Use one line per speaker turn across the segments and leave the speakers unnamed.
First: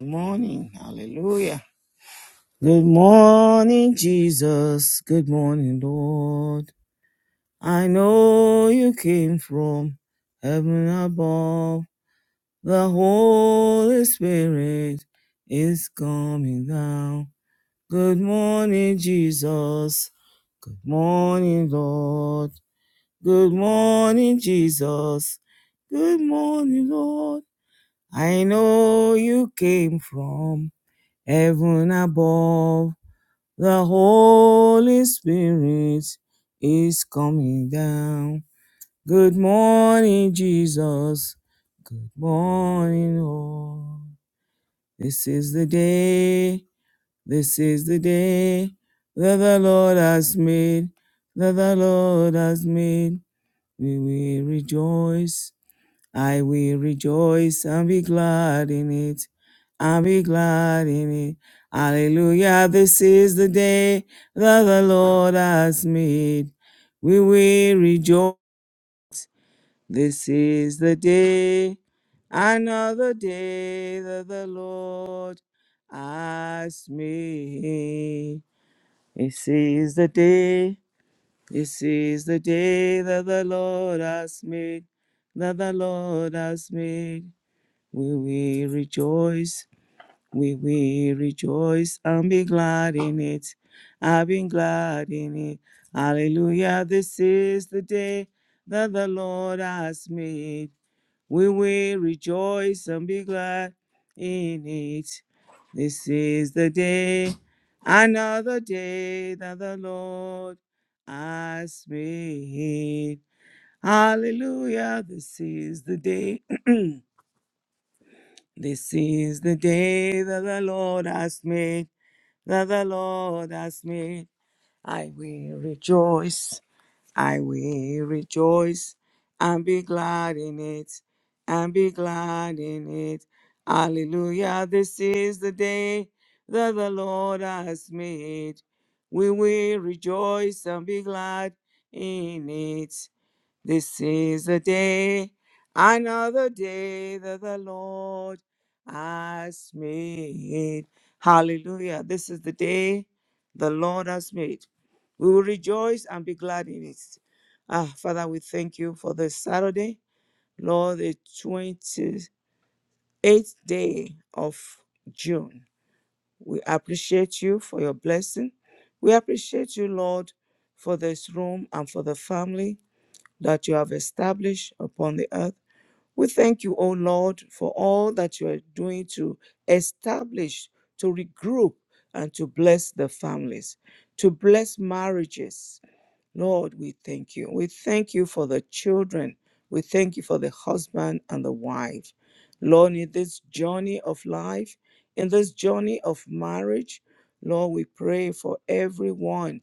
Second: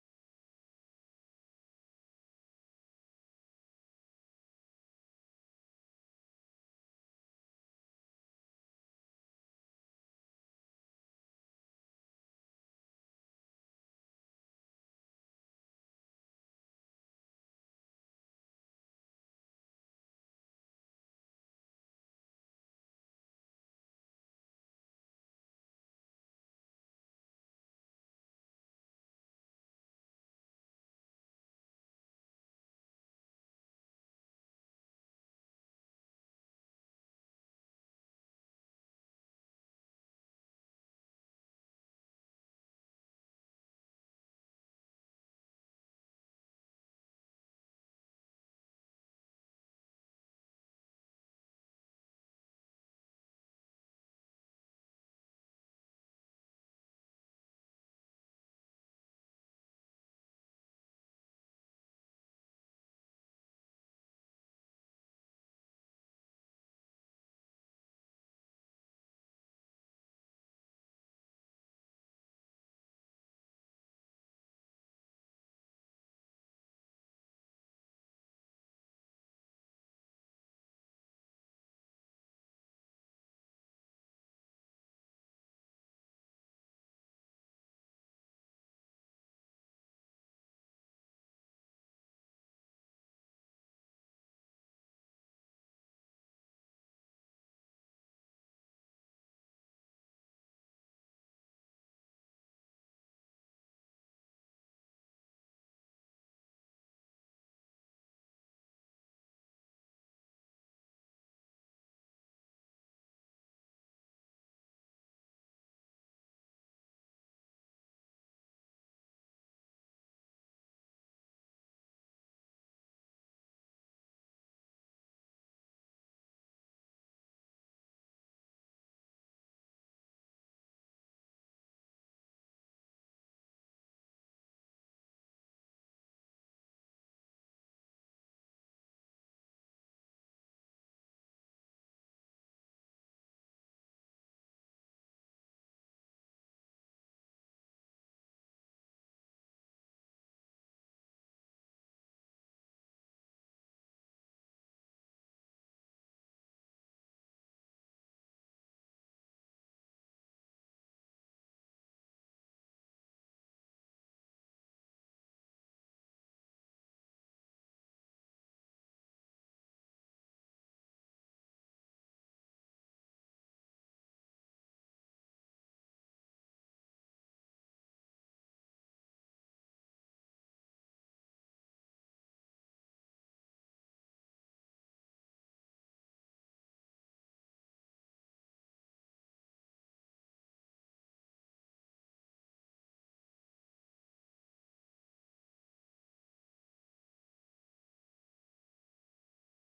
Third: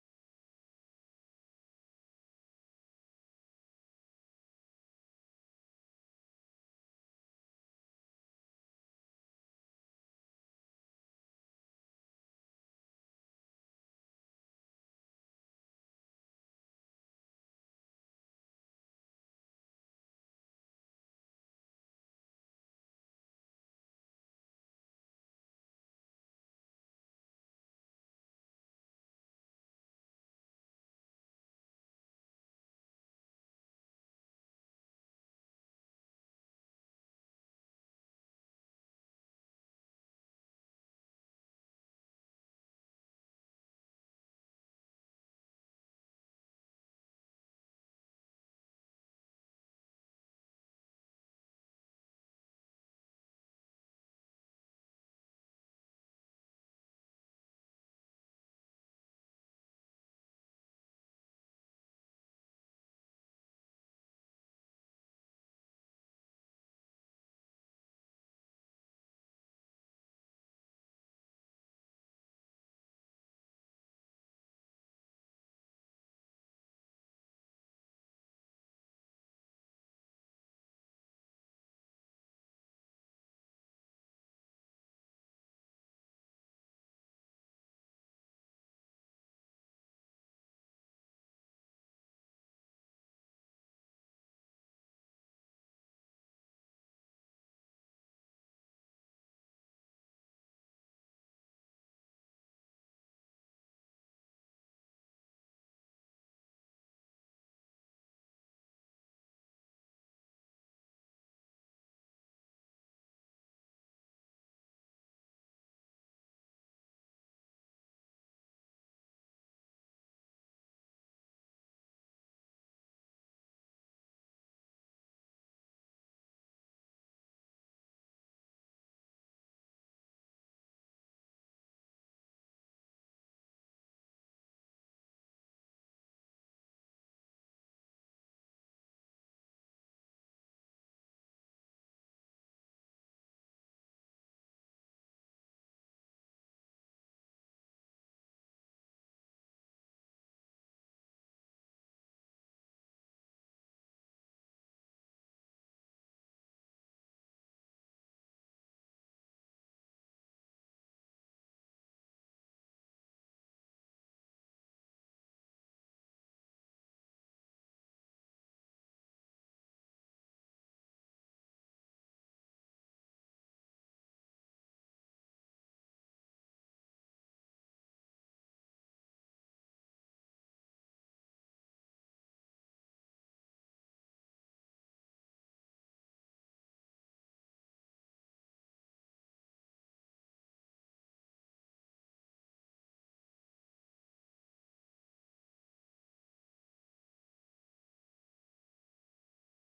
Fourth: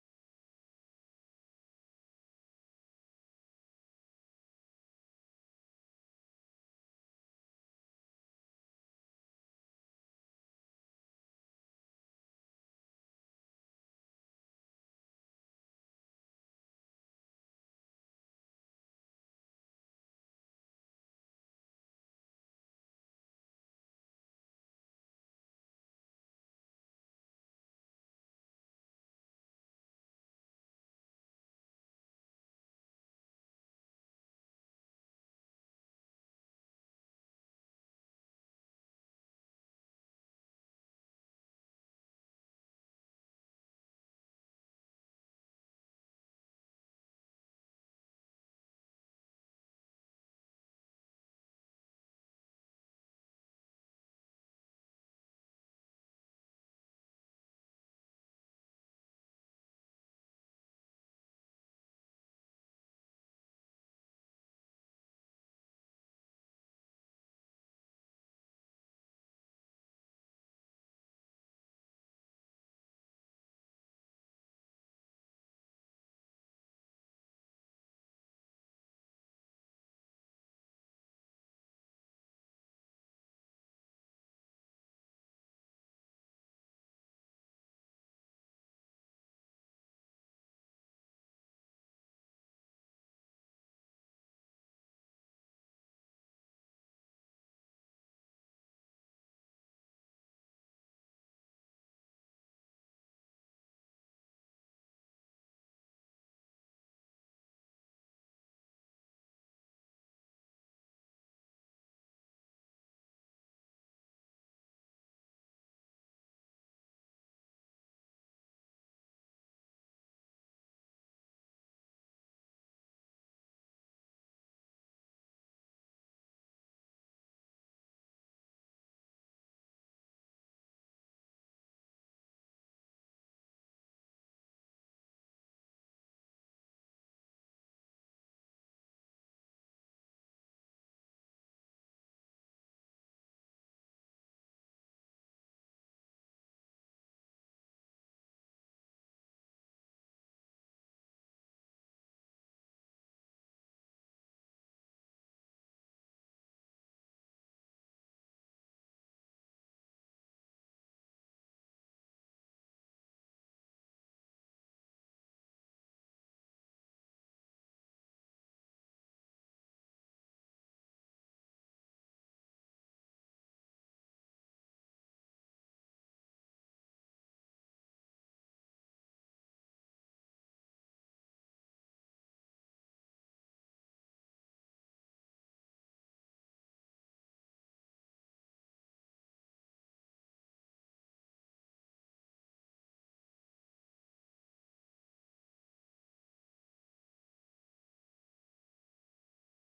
Good morning. Hallelujah. Good morning, Jesus. Good morning, Lord. I know you came from heaven above. The Holy Spirit is coming down. Good morning, Jesus. Good morning, Lord. Good morning, Jesus. Good morning, Lord. I know you came from heaven above. The Holy Spirit is coming down. Good morning, Jesus. Good morning, all. This is the day, this is the day that the Lord has made, that the Lord has made. We will rejoice I will rejoice and be glad in it. I'll be glad in it. Hallelujah. This is the day that the Lord has made. We will rejoice. This is the day, another day that the Lord has made. This is the day. This is the day that the Lord has made. That the Lord has made. We will rejoice, we will rejoice and be glad in it. I've been glad in it. Hallelujah, this is the day that the Lord has made. We will rejoice and be glad in it. This is the day, another day that the Lord has made. Hallelujah, this is the day. This is the day that the Lord has made, that the Lord has made. I will rejoice, I will rejoice, and be glad in it, and be glad in it. Hallelujah. This is the day that the Lord has made. We will rejoice and be glad in it. This is the day, another day that the Lord has made. Hallelujah. This is the day the Lord has made. We will rejoice and be glad in it. Ah, Father, we thank you for this Saturday, Lord, the 28th day of June. We appreciate you for your blessing. We appreciate you, Lord, for this room and for the family that you have established upon the earth. We thank you, O Lord, for all that you are doing to establish, to regroup, and to bless the families, to bless marriages. Lord, we thank you. We thank you for the children. We thank you for the husband and the wife. Lord, in this journey of life, in this journey of marriage, Lord, we pray for everyone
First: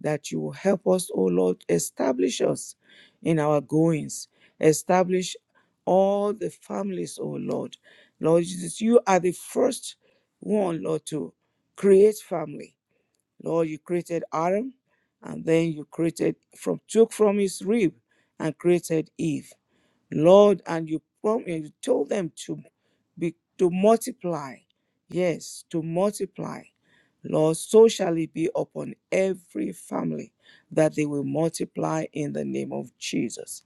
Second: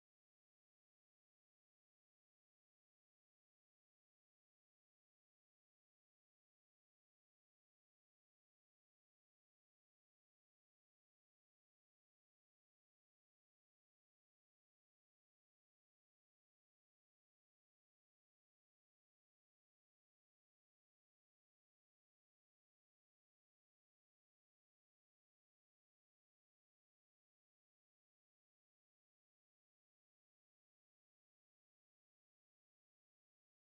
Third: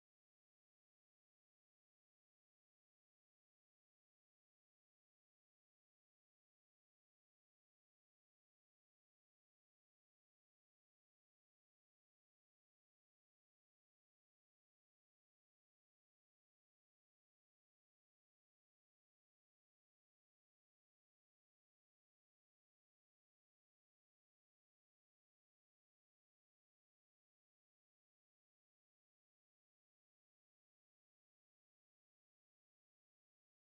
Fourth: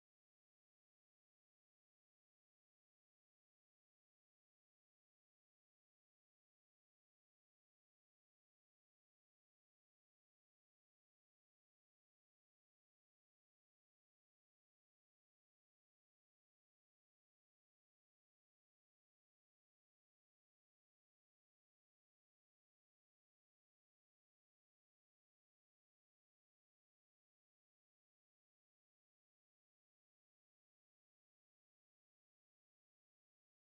that you will help us, oh Lord, establish us in our goings, establish all the families, oh Lord. Lord Jesus, you are the first one, Lord, to create family. Lord, you created Adam, and then you created from took from his rib and created Eve. Lord, and you prom- and you told them to be to multiply. Yes, to multiply. Lord, so shall it be upon every family that they will multiply in the name of Jesus.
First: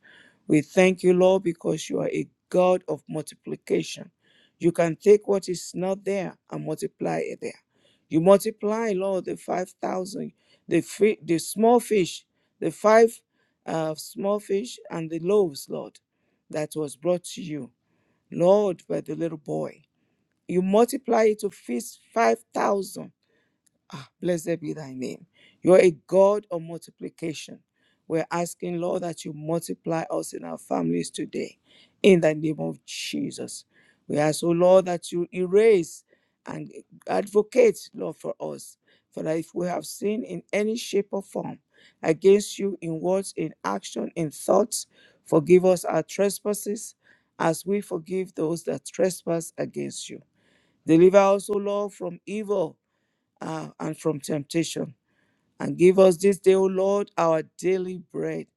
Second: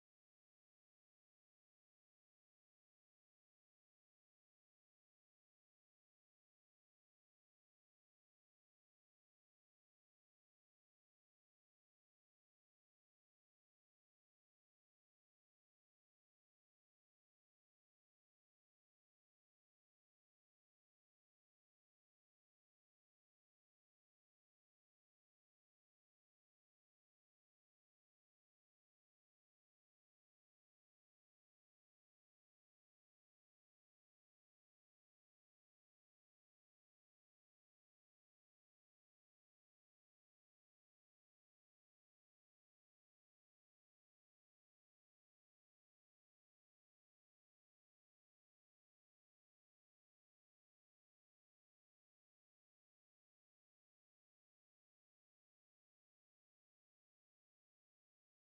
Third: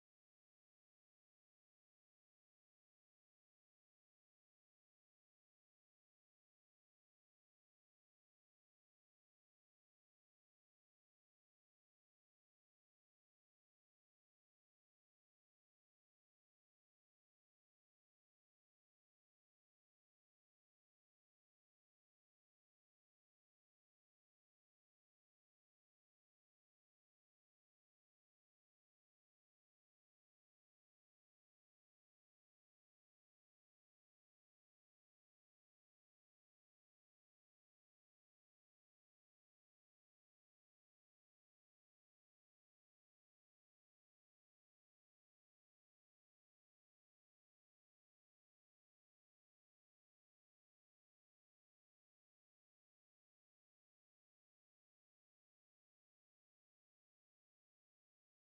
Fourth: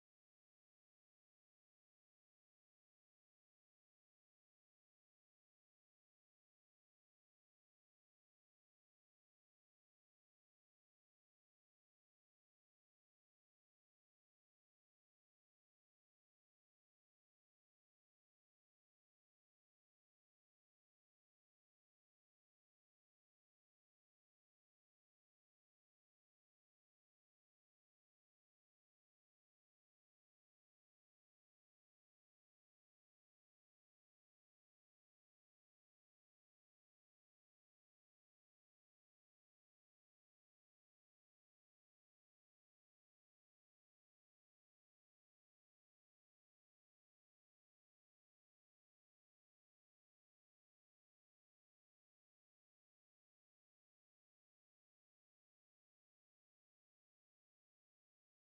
We thank you, Lord, because you are a God of multiplication. You can take what is not there and multiply it there. You multiply, Lord, the 5,000, the, fi- the small fish, the five uh, small fish and the loaves, Lord that was brought to you, Lord, by the little boy. You multiply it to feast 5,000 Ah, blessed be thy name. You're a God of multiplication. We're asking, Lord, that you multiply us in our families today in the name of Jesus. We ask, oh Lord, that you erase and advocate, Lord, for us. For that if we have sinned in any shape or form against you in words, in action, in thoughts, forgive us our trespasses as we forgive those that trespass against you. Deliver us, O Lord, from evil uh, and from temptation. And give us this day, O Lord, our daily bread,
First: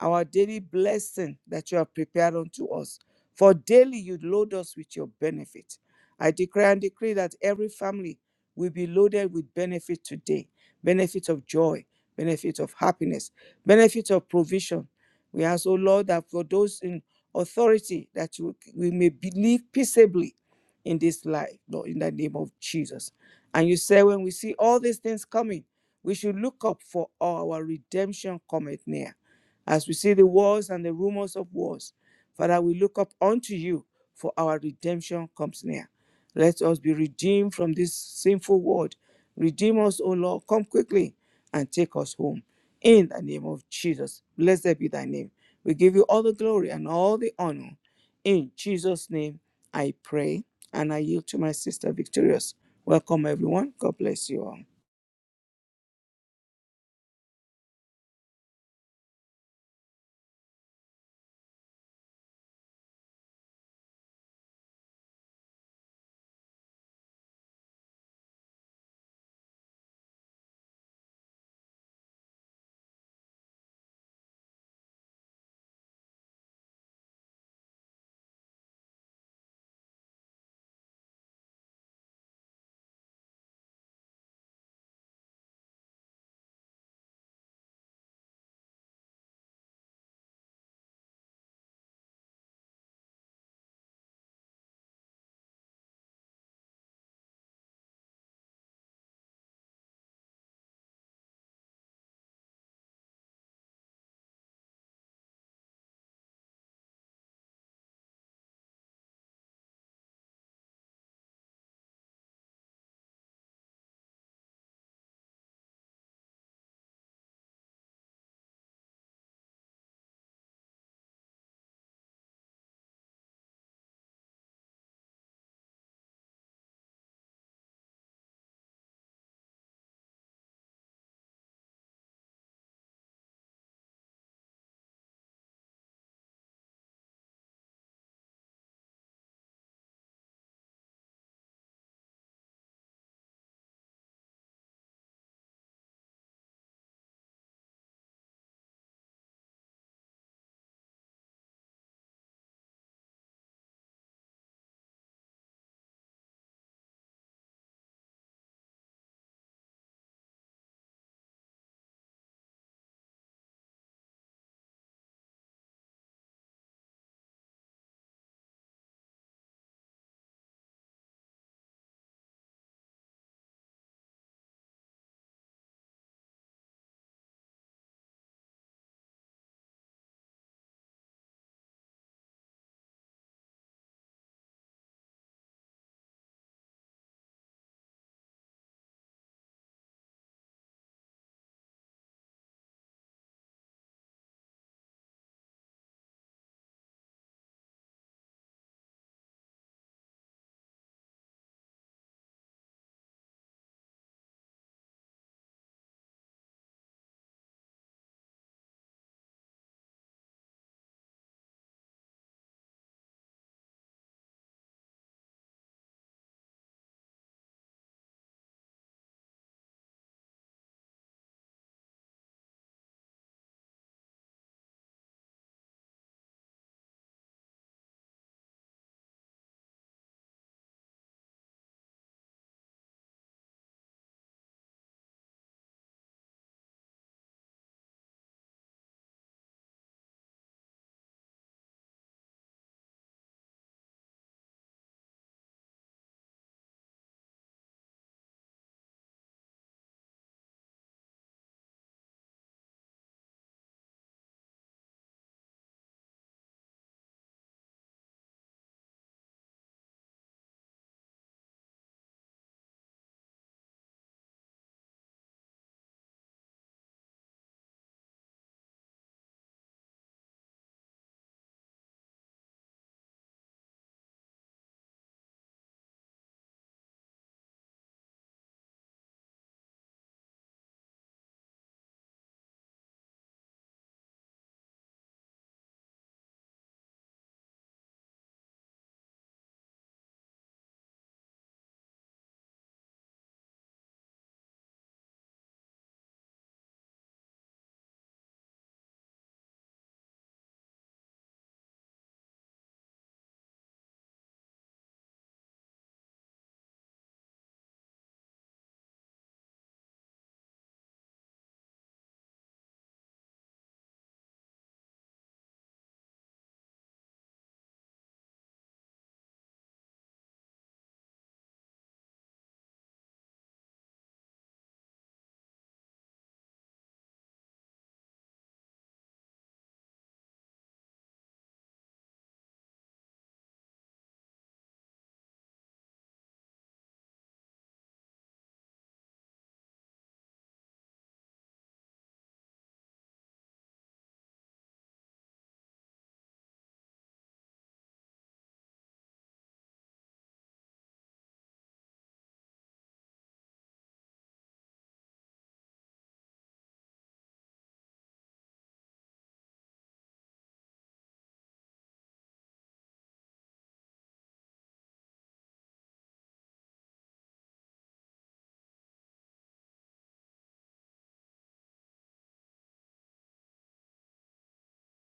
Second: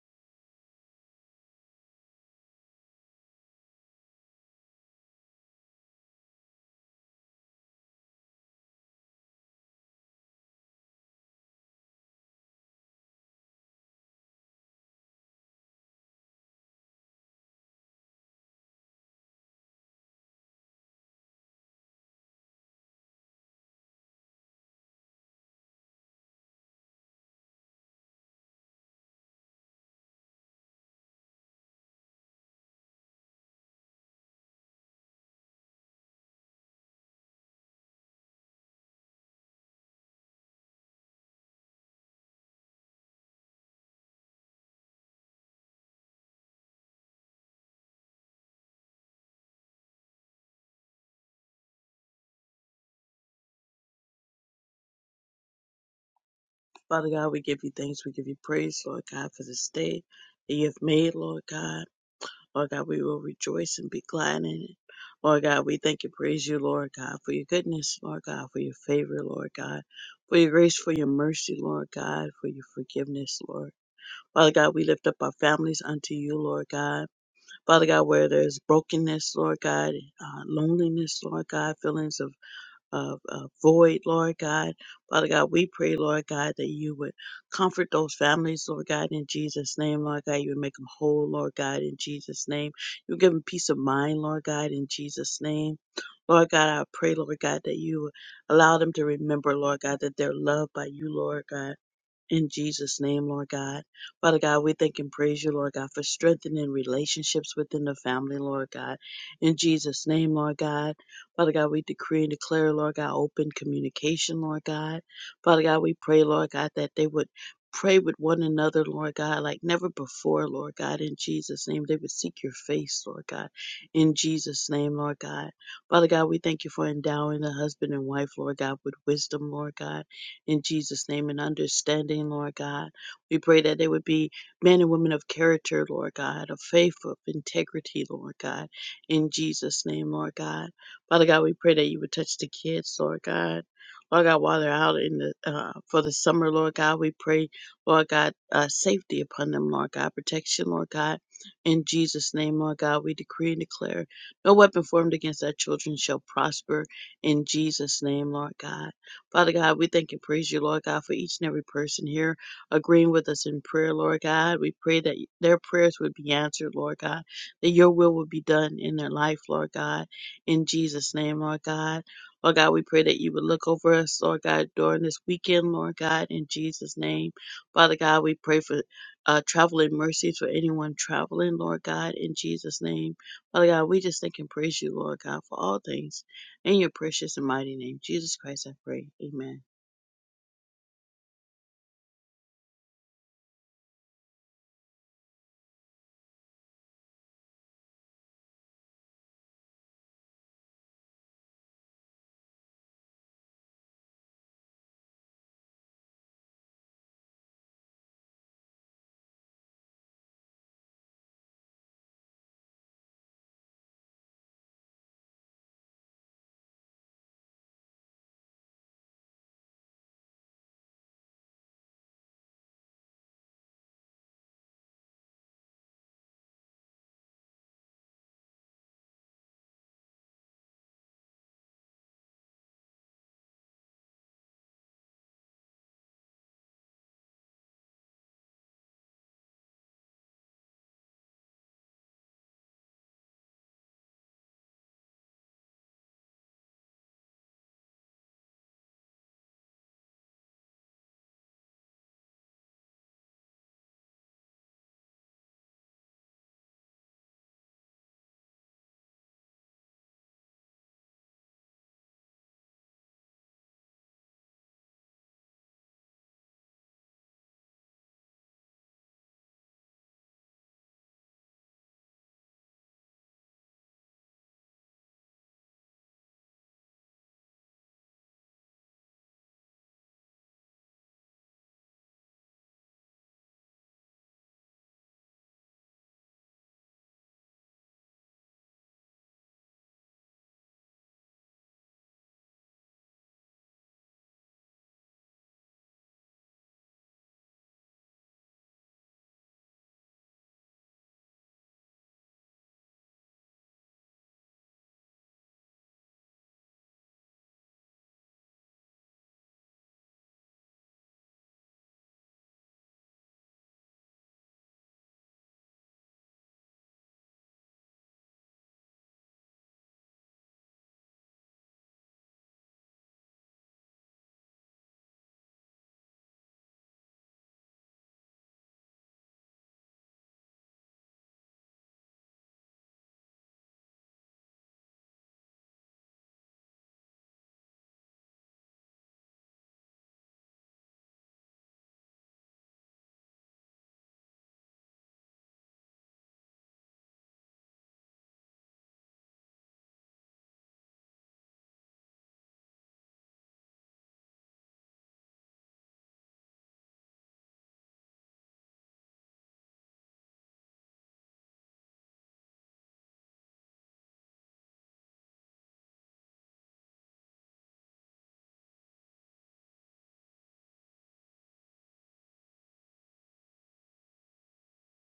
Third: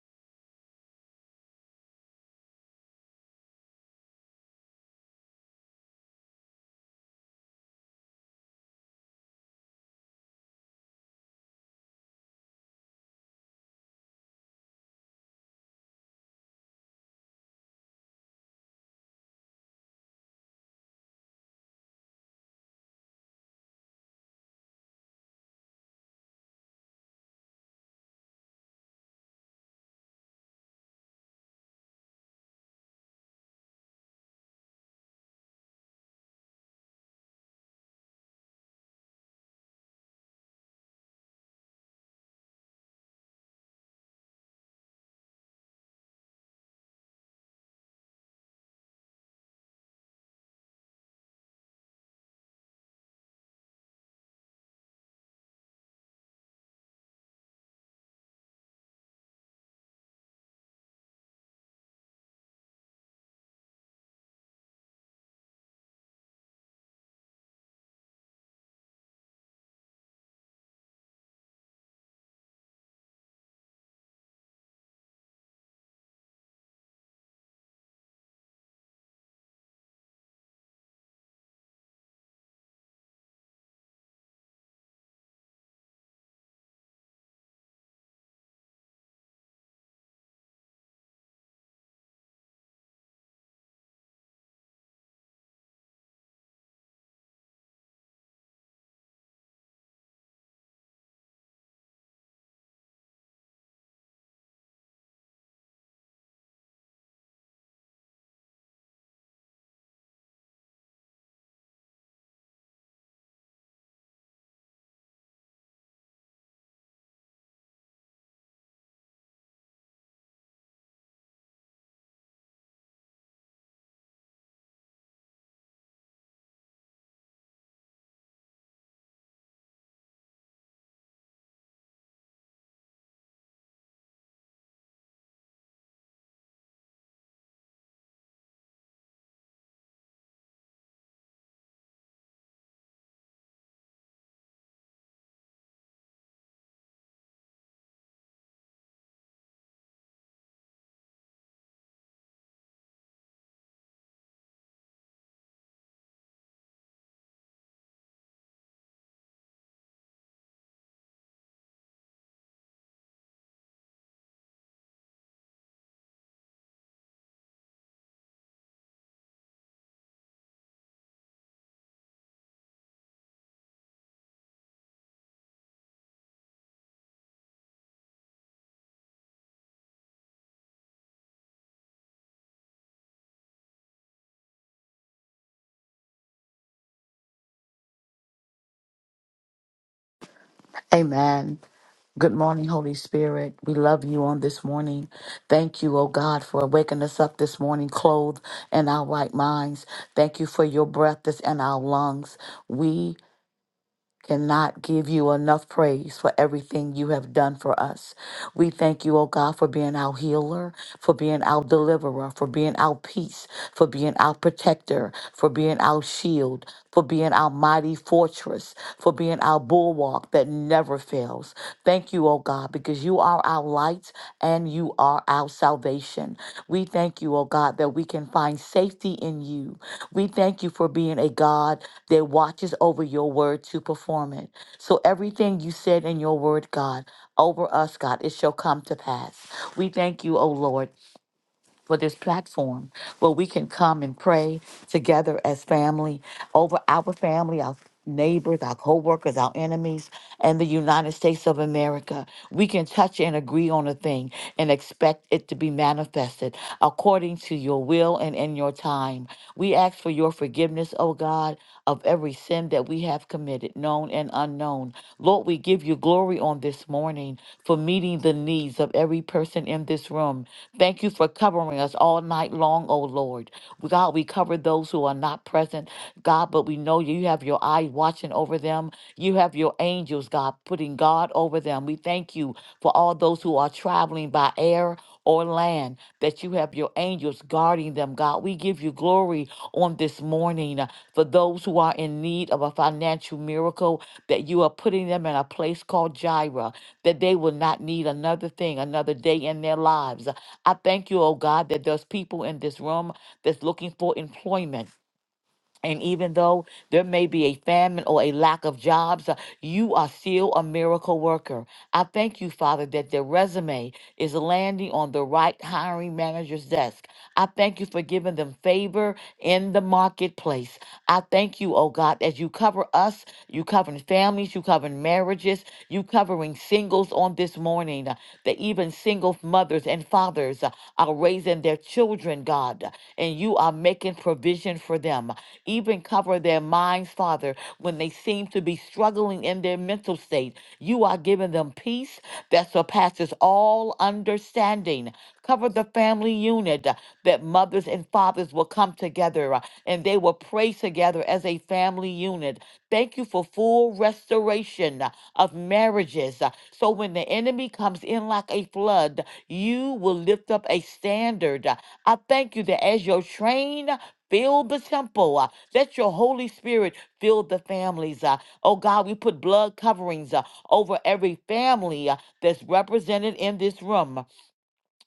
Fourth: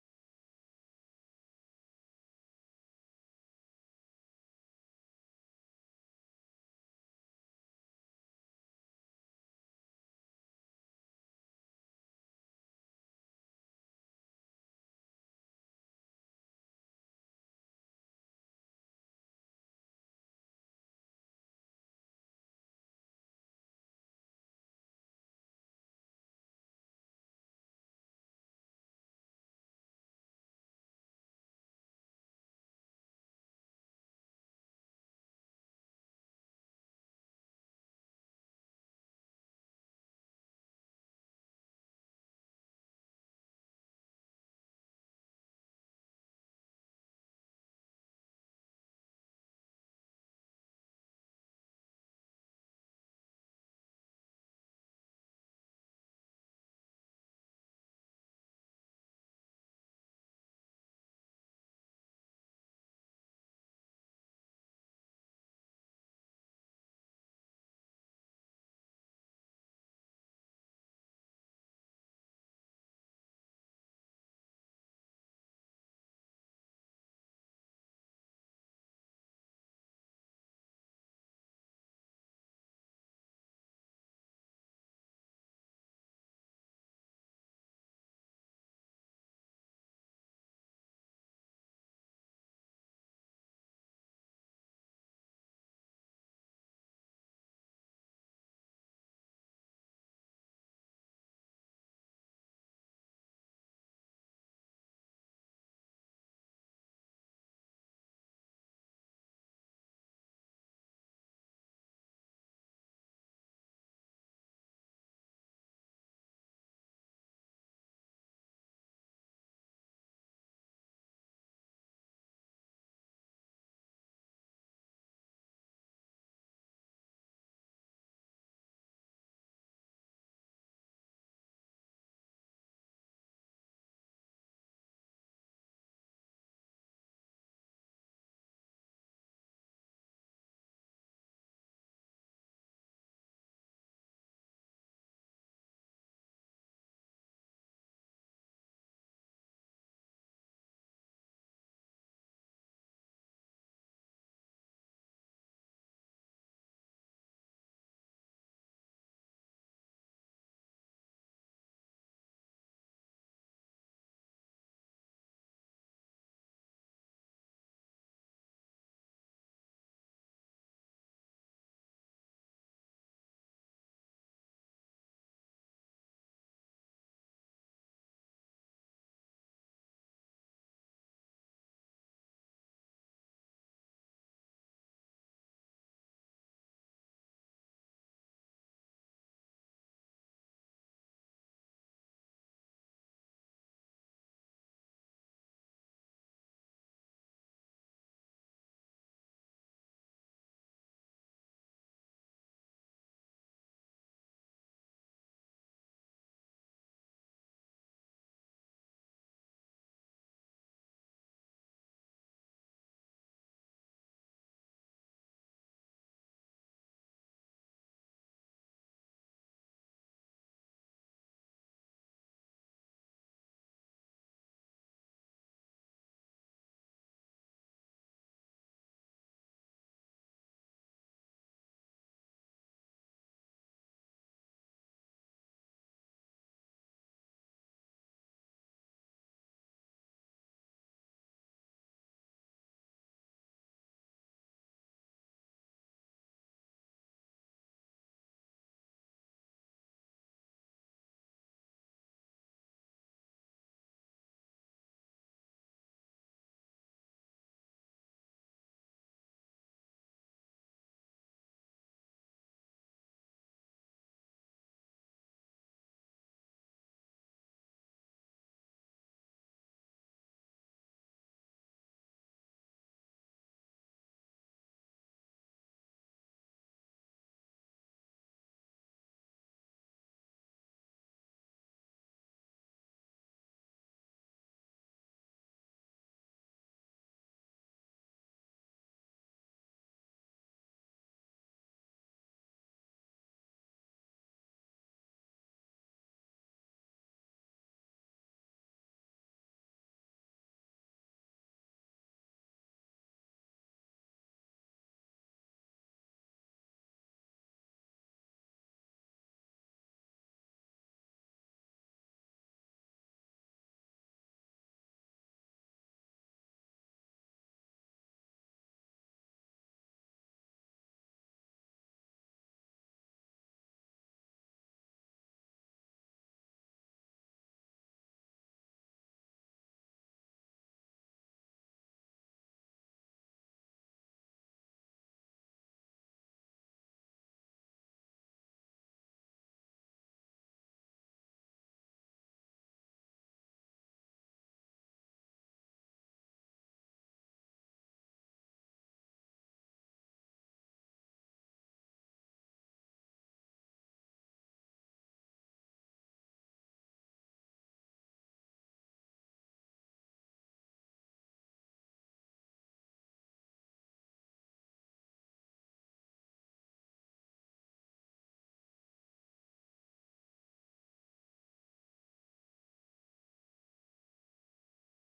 our daily blessing that you have prepared unto us. For daily you load us with your benefit. I declare and decree that every family will be loaded with benefit today benefit of joy, benefit of happiness, benefit of provision. We ask, O Lord, that for those in authority, that you- we may believe peaceably in this life, Lord, in the name of Jesus. And you say, when we see all these things coming, we should look up for our redemption cometh near. As we see the wars and the rumors of wars, Father, we look up unto you for our redemption comes near. Let us be redeemed from this sinful world. Redeem us, O Lord. Come quickly and take us home. In the name of Jesus, blessed be thy name. We give you all the glory and all the honor. In Jesus' name, I pray and I yield to my sister Victorious. Welcome, everyone. God bless you all.
Father God, we give you thanks. We give you praise, Lord God, for this day that you have made, Lord God. Lord God, we will rejoice and be glad in it. Lord God, we thank and praise you, Lord God, for your goodness, Lord God, for your favor, Lord God, for your grace, for your mercy, Lord God, for your forgiveness, Lord. Father God, we lift up our families unto you, Lord God. Father God, where there's brokenness, Lord God, uh, loneliness, Lord God, feelings of uh, uh, void, Lord God. Father God, we pray, Lord God, that you would comfort those families, Lord God, in Jesus' name, Lord God. You would make them whole, Lord God, in Jesus' name. You would give them peace of mind, Lord God, in Jesus' name. Lord God, I pray, Lord God, that you would allow them to remember, Lord God, that they're loved by you, Lord God in Jesus' name, Lord God. Father God, we thank and praise you, Lord God, for strengthening relationships within the family, Lord God. In Jesus' name, Lord God. Father God, we decree and declare, Lord God, open communication, Lord God. Father God, we pray, Lord God, that they would pray with one another, Lord God, like never before, Lord God. In Jesus' name, they would seek your face, Lord God. In Jesus' name, Lord God. Father God, we thank you for endowing the husband and wife, Lord God, with wisdom, Lord God in Jesus' name and understanding, Lord God. We pray that they would be men and women of character, Lord God, of faith, of integrity, Lord God, in Jesus' name, Lord God. Father God, we pray that you would touch the kids, Lord God. Lord God, while they're out in the uh, for the summer, Lord God, we pray, Lord God, uh, safety upon them, Lord God, protection, Lord God, in Jesus' name, Lord God, we decree and declare, no weapon formed against our children shall prosper, in Jesus' name, Lord God. Father God, we thank and praise you, Lord God, for each and every person here agreeing with us in prayer, Lord God. We pray that their prayers would be answered, Lord God, that your will would be done in their life, Lord God. In Jesus' name, Lord God. Lord God, we pray that you would look over us, Lord God, during this weekend, Lord God, in Jesus' name. Father God, we pray for uh, traveling mercies for anyone traveling, Lord God, in Jesus' name. Father God, we just thank and praise you, Lord God, for all things. In your precious and mighty name, Jesus Christ, I pray. Amen.
Amen. Good morning, Holy Spirit. We love you on this morning. Thank you, oh God, for waking us up this morning, clothed in our right minds. Thank you for your breath that's in our lungs. We cannot give you enough praise for everything you have done for us. We thank you, oh God, for being our healer, for being our deliverer, for being our peace, for being our protector, for being our shield, for being our mighty fortress, for being our bulwark that never fails. Thank you, oh God. God, because you are our light and you are our salvation. We thank you, oh God, that we can find safety in you. We thank you for being a God that watches over your word to perform it. So everything you said in your word, God, over us, God, it shall come to pass. We thank you, O Lord for this platform where we can come and pray together as family over our family, our neighbors, our co-workers, our enemies, and the United States of America. We can touch and agree on a thing and expect it to be manifested according to your will and in your time. We ask for your forgiveness, oh God, of every sin that we have committed, known and unknown. Lord, we give you glory on this morning for meeting the needs of every person in this room. Thank you for covering us all night long, oh Lord. God, we cover those who are not present, God, but we know you have your eye watching over them. You have your angels, God, putting God over them. We thank you for all those those who are traveling by air or land, that you have your angels guarding them, God. We give you glory on this morning uh, for those who are in need of a financial miracle, that you are putting them in a place called Jireh, that they will not need another thing, another day in their lives. I thank you, oh God, that there's people in this room that's looking for employment and even though there may be a famine or a lack of jobs, uh, you are still a miracle worker. I thank you, Father, that the resume is landing on the right hiring manager's desk. I thank you for giving them favor in the marketplace. I thank you, oh God, as you cover us, you covering families, you covering marriages, you covering singles on this morning, uh, that even single mothers and fathers uh, are raising their children, God, uh, and you are uh, making provision for them. Even cover their minds, Father, when they seem to be struggling in their mental state. You are giving them peace that surpasses all understanding. Cover the family unit uh, that mothers and fathers will come together uh, and they will pray together as a family unit. Thank you for full restoration uh, of marriages. uh, So when the enemy comes in like a flood, you will lift up a standard. uh, I thank you that as your train fill the temple, uh, let your Holy Spirit fill the families. Uh, oh God, we put blood coverings uh, over every family uh, that's represented in this room.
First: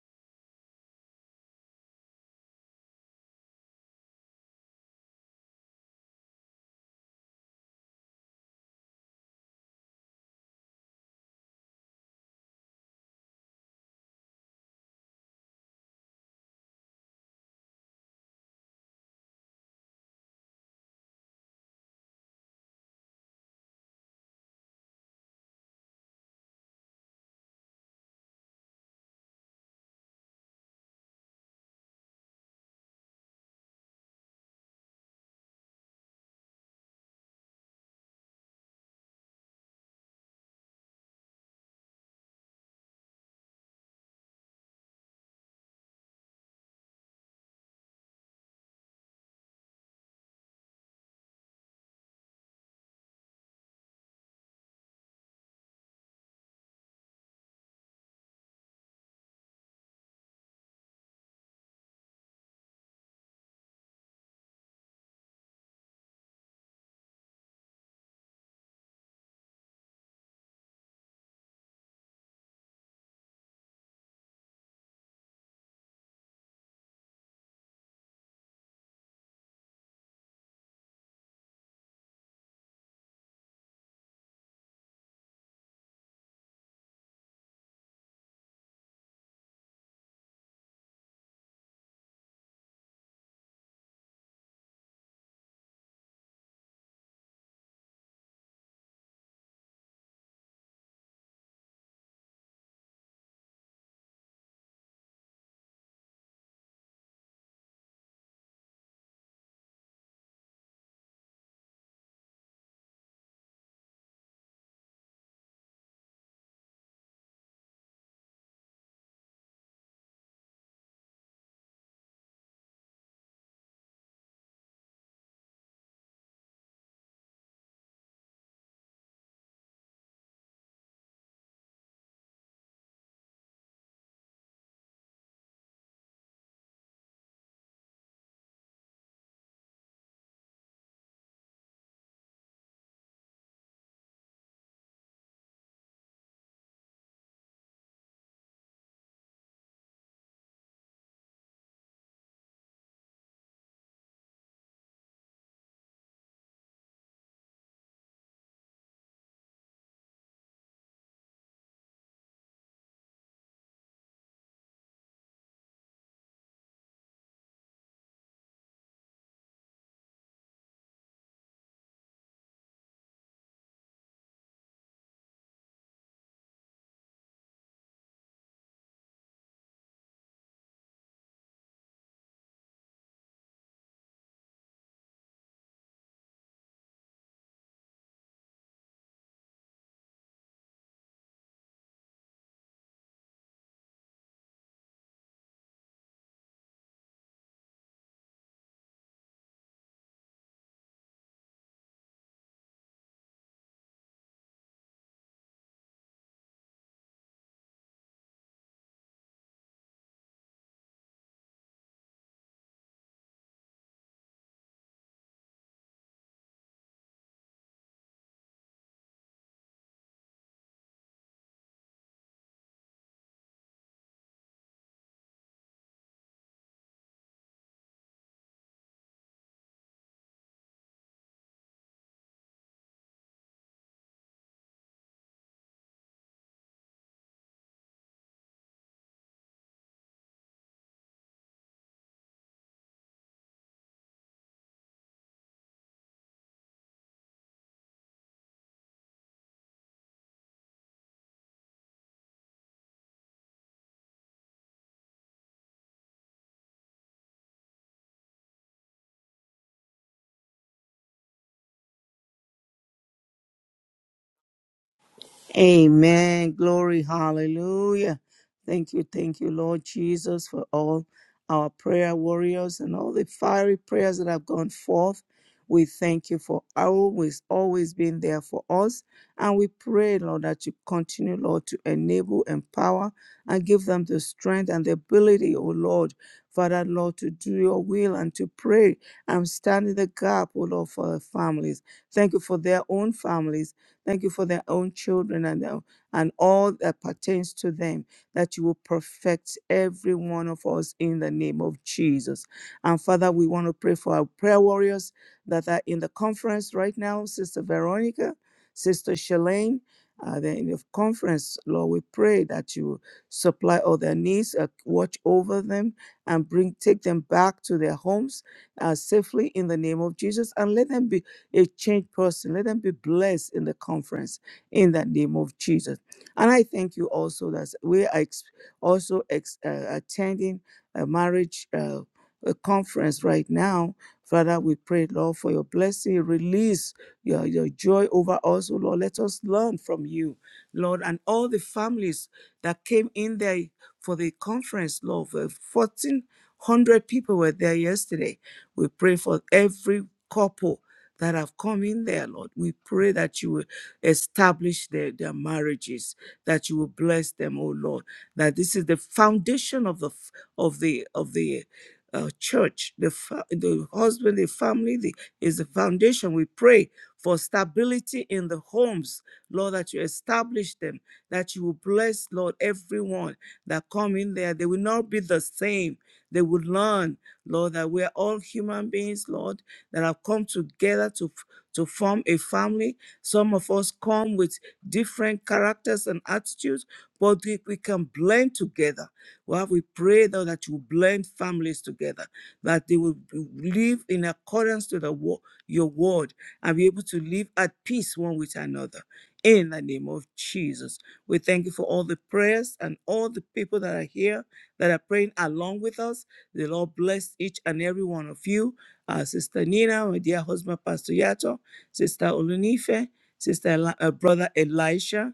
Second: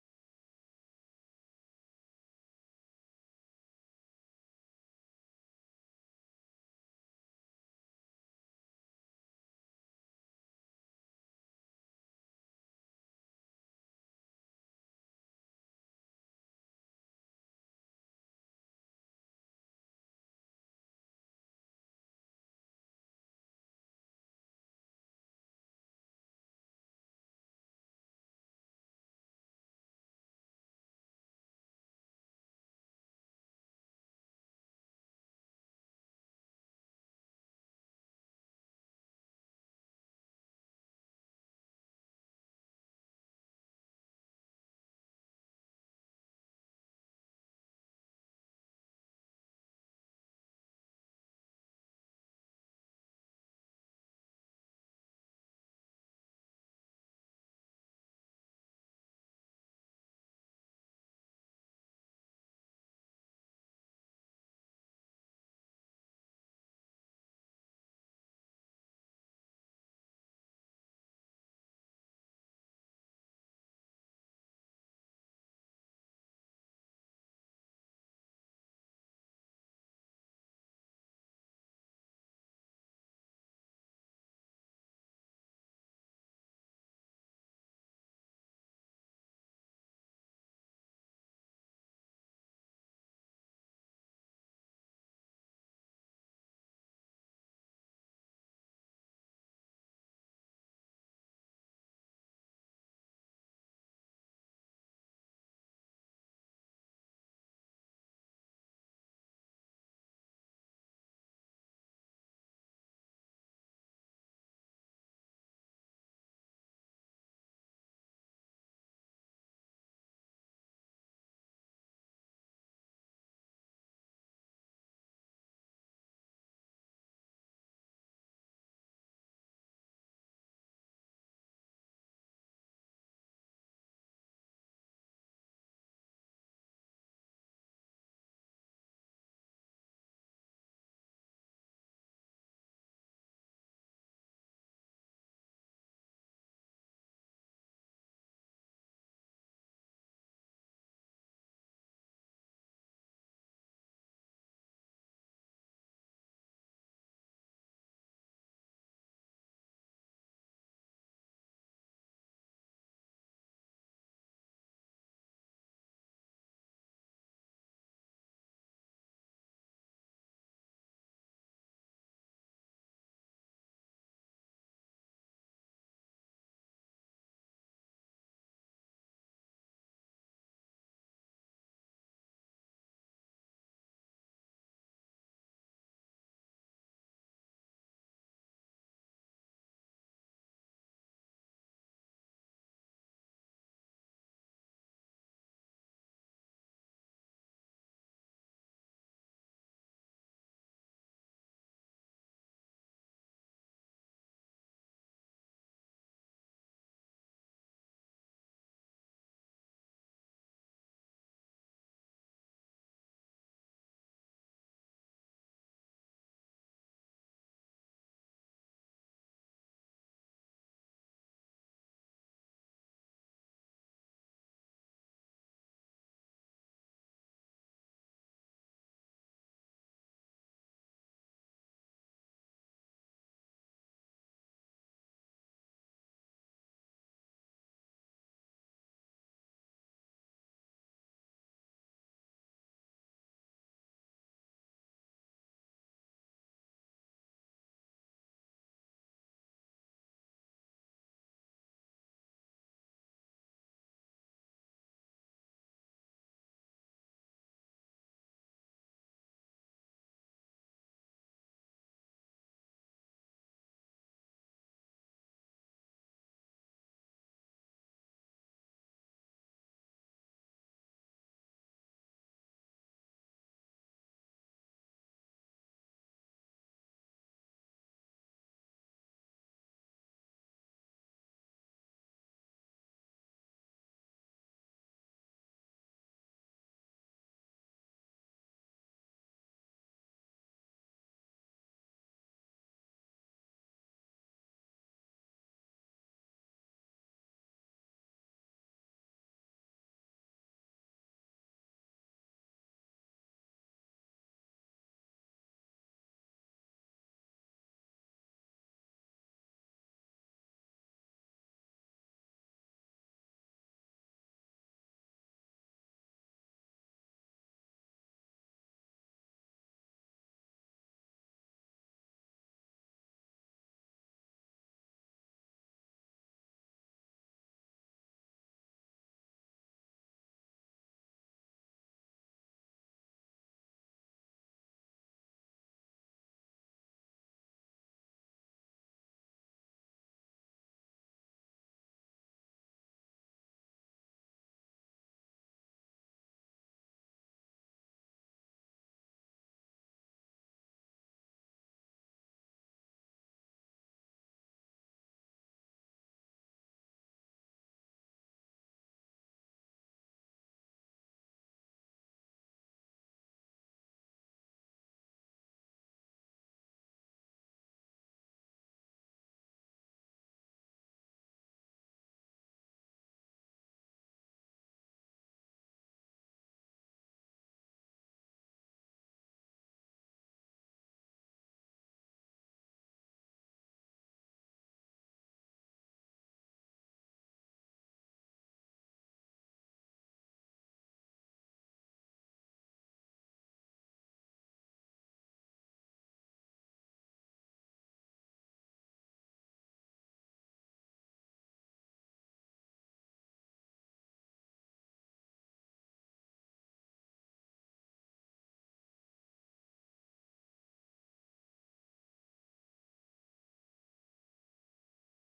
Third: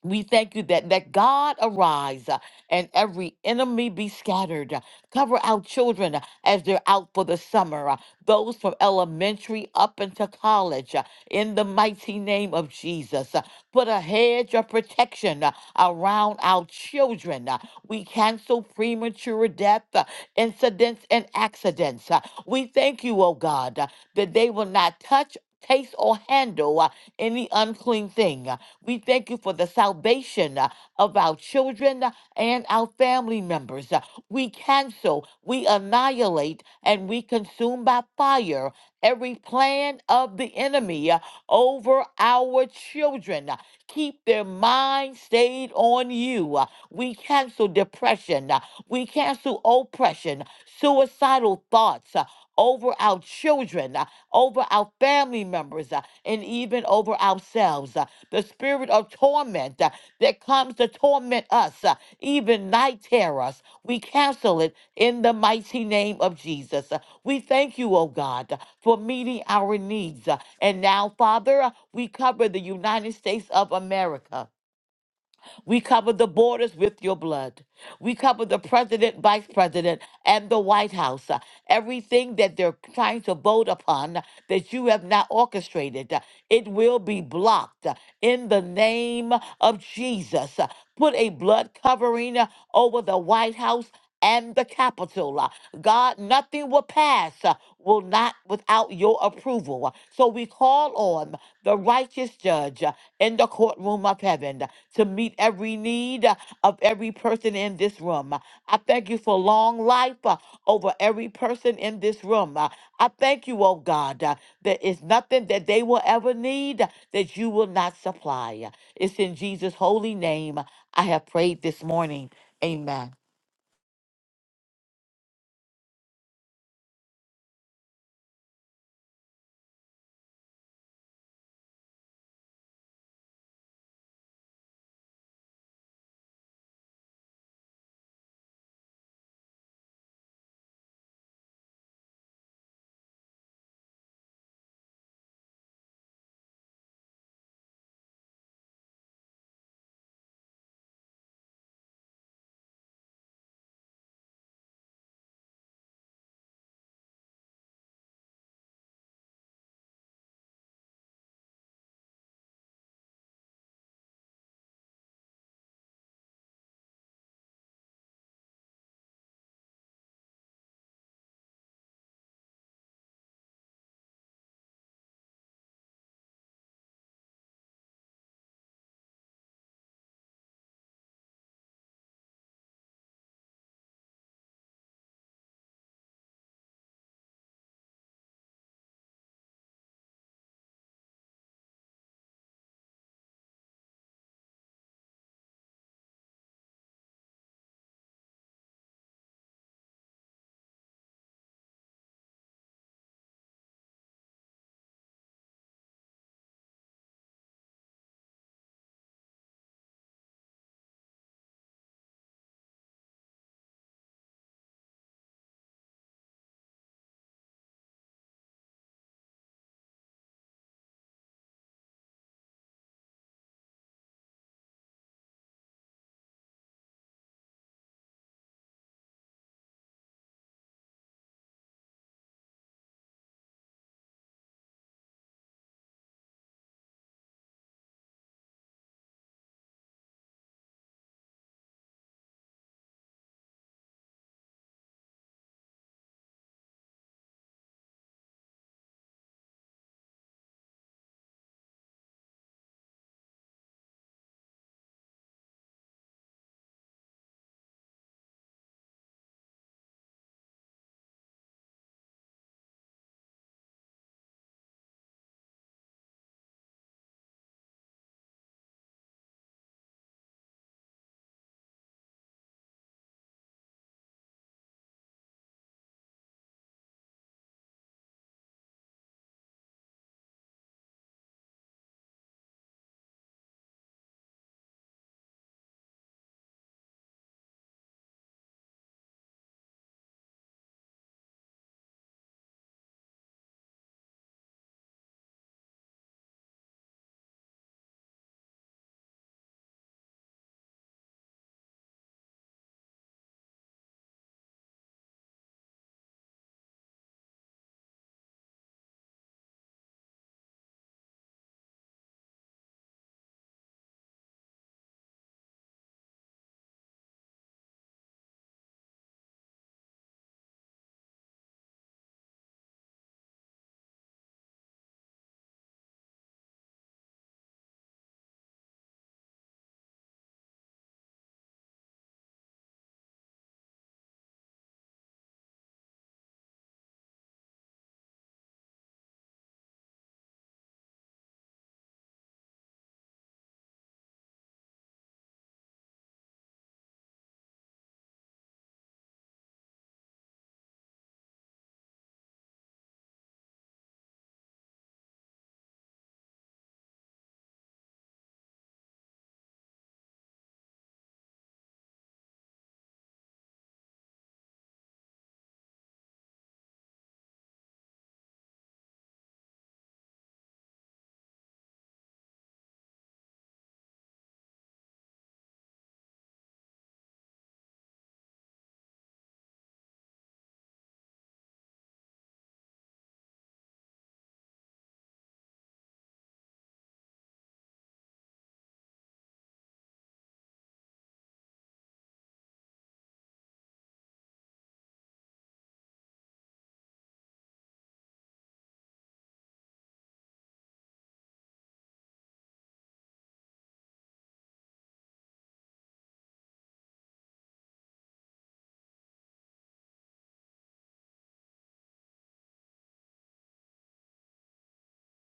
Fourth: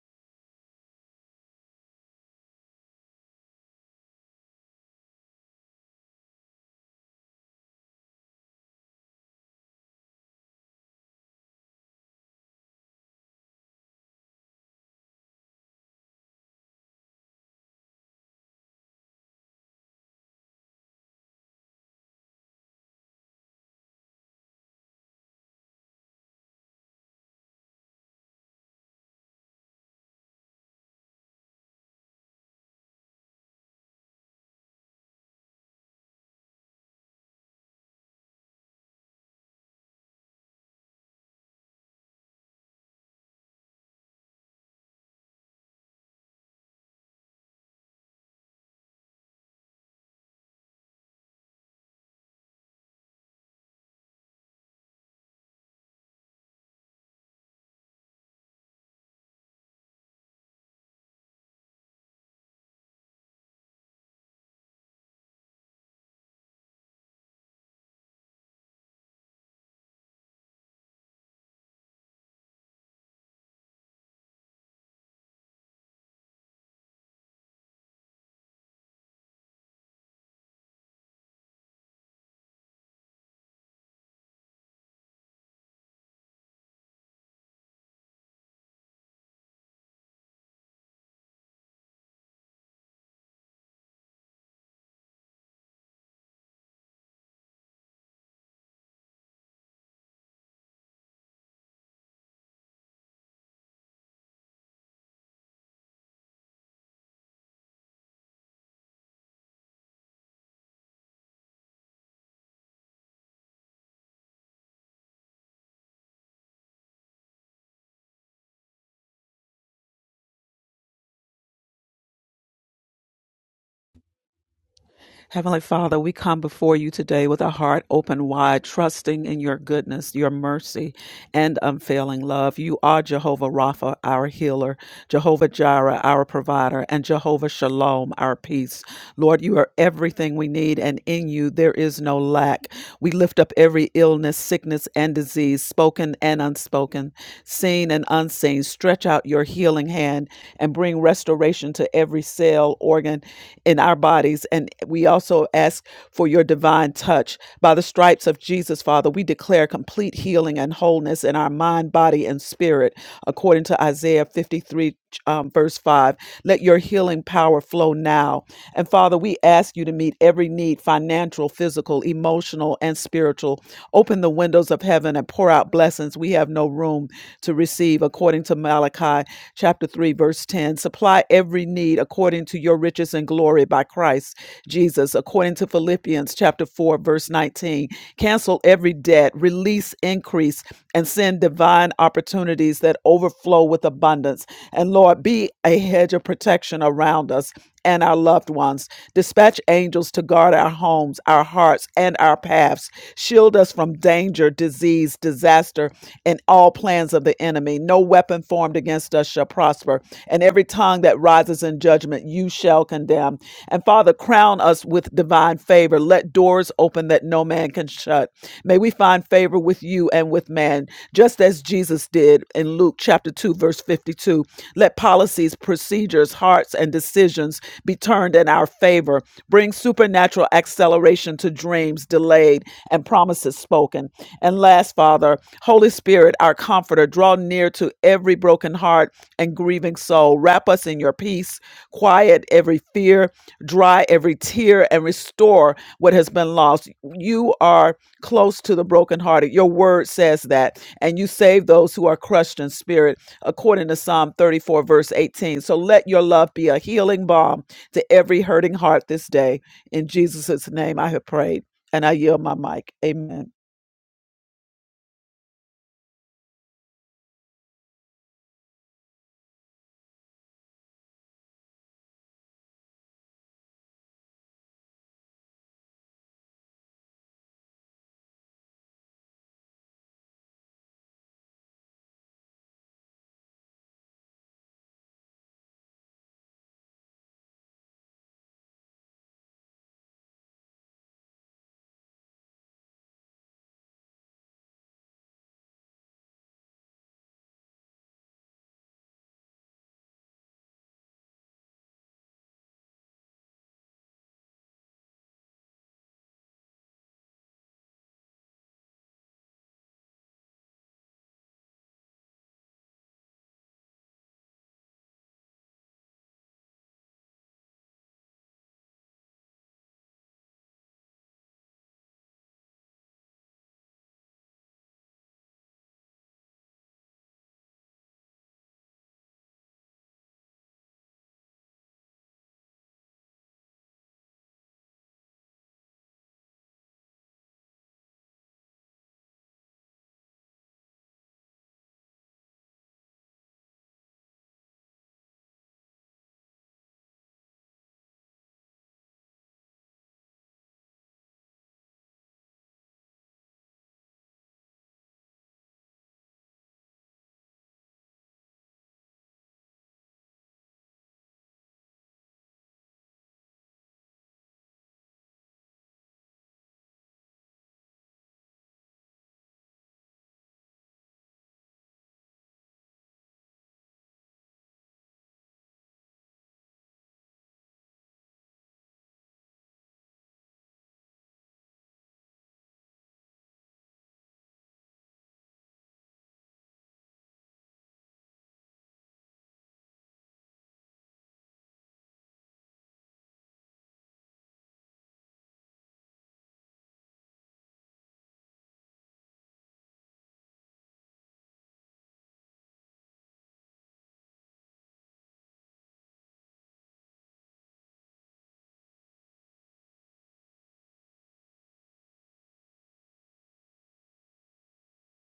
We thank you that let God arise uh, and every enemy be scattered. Uh, Cover our children uh, as they're out for the summer, uh, those from elementary up into college, uh, in the mighty name of Jesus. Uh, Put a hedge of protection uh, around our children. Uh, We cancel premature death, uh, incidents, and accidents. Uh, We thank you, oh God, uh, that they will not touch, taste, or handle uh, any unclean thing. We thank you for the salvation uh, of our children uh, and our family members. Uh, We cancel, we annihilate, and we consume by fire every plan of the enemy uh, over our children. Uh, Keep their mind stayed on you. Uh, We cancel depression. Uh, We cancel oppression, suicidal thoughts. uh, Over our children, uh, over our family members, uh, and even over ourselves. uh the spirit of torment uh, that comes to torment us, uh, even night terrors. We cancel it in the mighty name of Jesus. Uh, We thank you, oh God, uh, for meeting our needs. Uh, And now, Father, uh, we cover the United States of America. We cover the borders with your blood. We cover the president, vice president, and the White House. uh, Everything that they're trying to vote upon uh, that you have not orchestrated, uh, it will be blocked uh, in the name of Jesus. Uh, Put a blood covering uh, over the White House and the Capitol. Uh, God, nothing will pass, uh, will not without your approval. Uh, So we call on the righteous judge uh, in the courtroom of heaven uh, to meet every need uh, of every person in this room. Uh, I thank you for long life uh, over every person in this room. Uh, I thank you, oh God, uh, there is nothing that they will ever need uh, that you will not supply. Uh, It's in Jesus' holy name I have prayed this morning. Amen.
Heavenly Father, we come before you today with a heart open wide, trusting in your goodness, your mercy, and unfailing love. You are Jehovah Rapha, our healer, Jehovah Jireh, our provider, and Jehovah Shalom, our peace. Lord, you are everything we need, and in you there is no lack. We lift up every illness, sickness, and disease, spoken and unspoken, seen and unseen. Stretch out your healing hand and bring restoration connection to every cell, organ in our bodies. And we also ask for your divine touch. By the stripes of Jesus, Father, we declare complete healing and wholeness in our mind, body, and spirit, according to Isaiah 53. Um, verse 5 let your healing power flow now and father we ask you to meet every need financial physical emotional and spiritual open the windows of heaven and pour out blessings we have no room to receive according according to Malachi chapter 3, verse 10. Supply every need according to your riches and glory by Christ Jesus, according to Philippians chapter 4, verse 19. Cancel every debt, release increase, and send divine opportunities that overflow with abundance. And Lord, be a hedge of protection around us and our loved ones. Dispatch angels to guard our homes, our hearts, and our paths. Shield us from danger, disease, disaster, and all plans of the enemy. No weapon formed against us shall prosper, and every tongue that rises in judgment you shall condemn. And Father, crown us with divine favor. Let doors open that no man can shut. May we find favor with you and with man, just as Jesus did in Luke chapter 2, verse 52. Let policies, procedures, hearts, and decisions be turned in our favor. Bring supernatural acceleration to dreams delayed and promises spoken. And last, Father, Holy Spirit, our comforter, draw near to every broken heart and grieving soul. Wrap us in your peace, quiet every fear, dry every tear, and restore what has been lost. You are close to the brokenhearted. Your word says that. And you save those who are crushed in spirit, according to Psalm 34, verse 18. So let your love be a healing balm to every hurting heart this day. In Jesus' name I have prayed, and I yield my mic. Amen.
Amen. Glory. Hallelujah. Thank you. Thank you, Lord Jesus, for all our prayer warriors and all the fiery prayers that have gone forth. We thank you for always, always being there for us. And we pray, Lord, that you continue, Lord, to enable, empower, and give them the strength and the ability, oh Lord, Father, Lord, to do your will and to pray and stand in the gap, oh Lord, for their families. Thank you for their own families. Thank you for their own children and, their- and all that pertains to them, that you will perfect every one of us in the name of Jesus. And Father, we want to pray for our prayer warriors that are in the conference right now, Sister Veronica, Sister Shalane. Uh, they're in the conference, Lord, we pray that you supply all their needs, uh, watch over them, and bring take them back to their homes uh, safely in the name of Jesus, and let them be a changed person. Let them be blessed in the conference in the name of Jesus. And I thank you also that we are ex- also ex- uh, attending a marriage uh, a conference right now. Father, we pray, Lord, for your blessing, release your, your joy over us, oh Lord. Let us learn from you, Lord, and all the families that came in there for the conference, Lord. uh, 1,400 people were there yesterday. We pray for every couple that have come in there, Lord. We pray that you will establish their, their marriages, that you will bless them, oh Lord. That this is the foundation of the f- of the of the uh, church, the fa- the husband, the family the, is the foundation. We pray for stability in the homes, Lord, that you establish them, that you will bless, Lord, everyone that come in there. They will not be the same. They will learn, Lord, that we are all human beings, Lord that have come together to f- to form a family. Some of us come with different characters and attitudes, but we, we can blend together. Well, we pray though that you blend families together, that they will live in accordance to the wo- your word and be able to live at peace one with another. In the name of Jesus, we thank you for all the prayers and all the people that are here that are praying along with us. The Lord bless each and every one of you uh, Sister Nina, my dear husband, Pastor Yato, Sister Olunife, Sister Eli- uh, Brother Elisha,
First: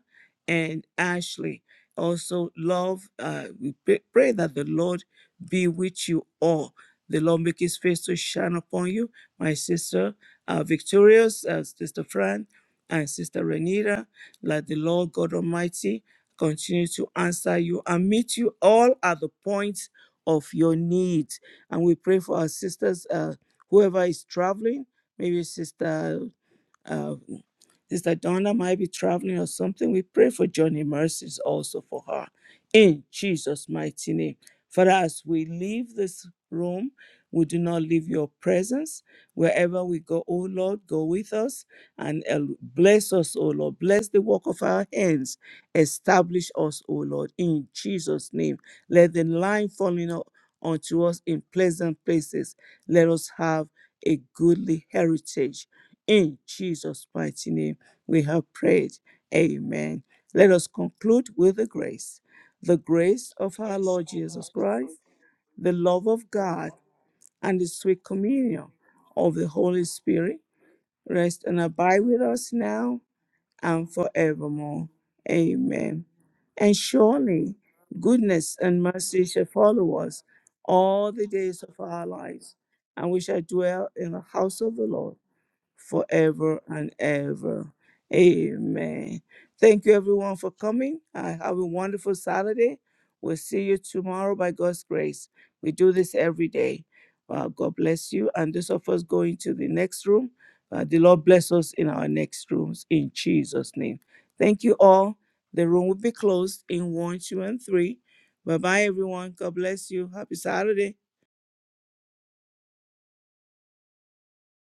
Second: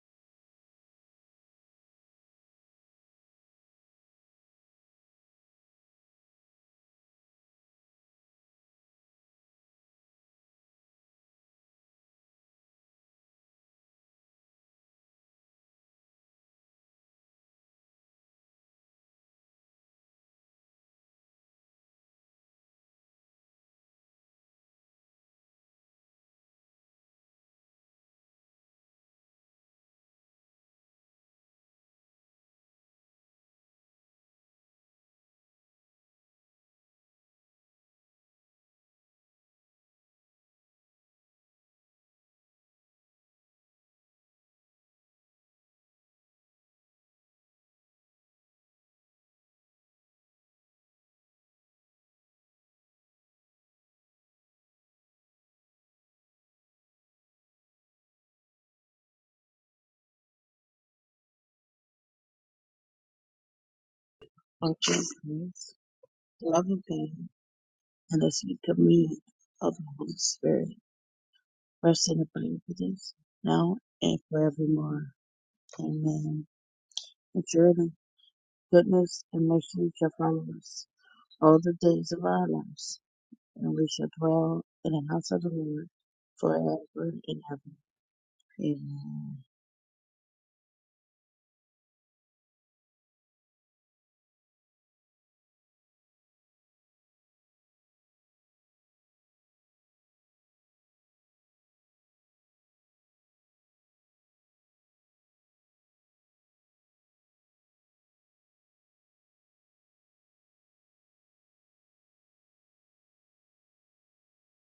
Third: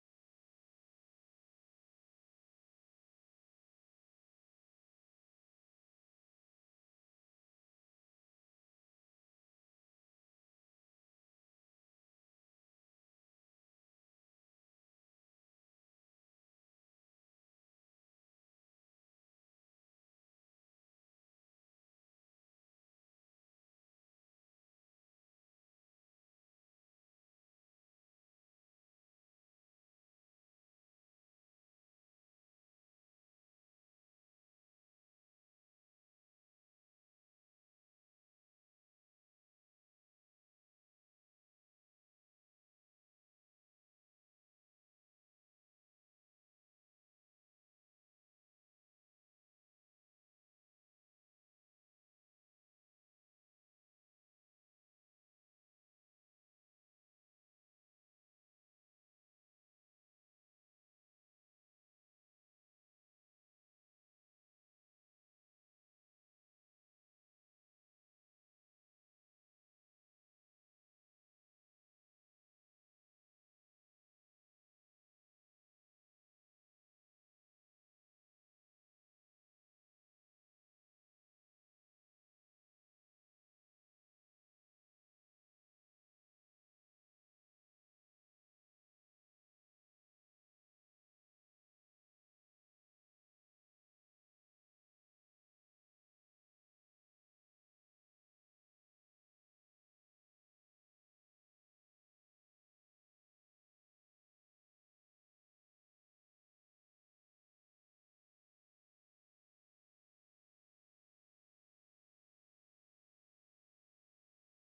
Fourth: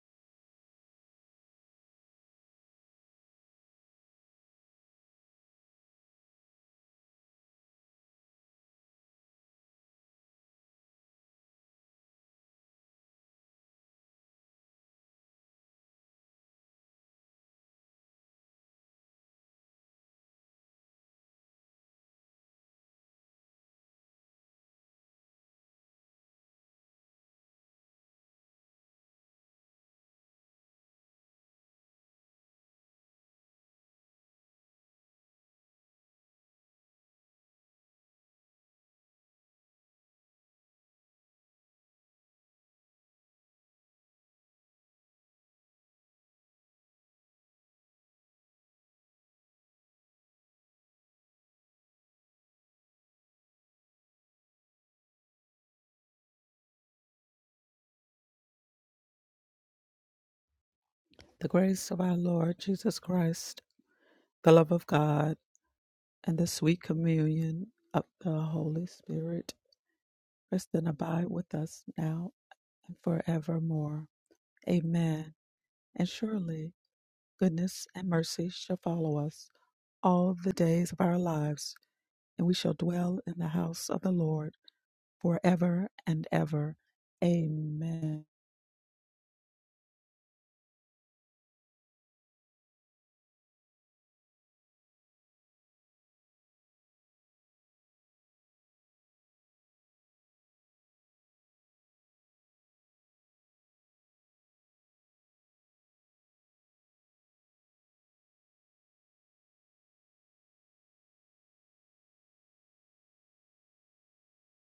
and Ashley. Also, love, uh, we pray pray that the Lord be with you all. The Lord make his face to shine upon you, my sister uh, Victorious, uh, Sister Fran, and Sister Renita. Let the Lord God Almighty continue to answer you and meet you all at the point of your need. And we pray for our sisters. uh, Whoever is traveling, maybe Sister uh, Sister Donna might be traveling or something. We pray for Johnny Mercies also for her. In Jesus' mighty name. Father, as we leave this room, we do not leave your presence. Wherever we go, oh Lord, go with us and uh, bless us, oh Lord. Bless the work of our hands. Establish us, oh Lord, in Jesus' name. Let the line falling up unto us in pleasant places. Let us have a goodly heritage in Jesus' mighty name, we have prayed. Amen. Let us conclude
The
with the
grace of our
grace.
Lord
The
Jesus
grace of
Christ,
our Lord Jesus
the love of
function
Christ,
of
God,
the
grace,
love of
and the
the love
God,
sweet
of God,
and
communion
the
of
sweet
and
the
the sweet
communion
Holy
communion
of the
Spirit
of the
Holy
Holy
Spirit
rest
Spirit
and abide
rest
with
and
us
abide
rest and
with
now
us
abide with
and
now
us now
and
forevermore.
and
forevermore.
forevermore.
Amen.
Amen.
And
Amen.
surely
And
And
surely
goodness
surely
and mercy
goodness
shall
and
follow
goodness
mercy shall
and
us
mercy
follow
shall
us
all
follow
the
us
days of
all
our
the
all
days
the
lives,
of our
days of
and
our
we
lives,
shall
lives,
and
dwell
we
in
shall
the
and we
house
dwell
of
shall
the
in the
Lord
house
dwell
of the
in the
Lord
house of the Lord
forever and
forever
ever.
forever
and
and ever.
ever.
Amen.
Amen.
Amen.
Thank you, everyone, for coming. Uh, have a wonderful Saturday. We'll see you tomorrow by God's grace. We do this every day. Uh, God bless you. And those of us going to the next room, uh, the Lord bless us in our next rooms in Jesus' name. Thank you all. The room will be closed in one, two, and three. Bye bye, everyone. God bless you. Happy Saturday.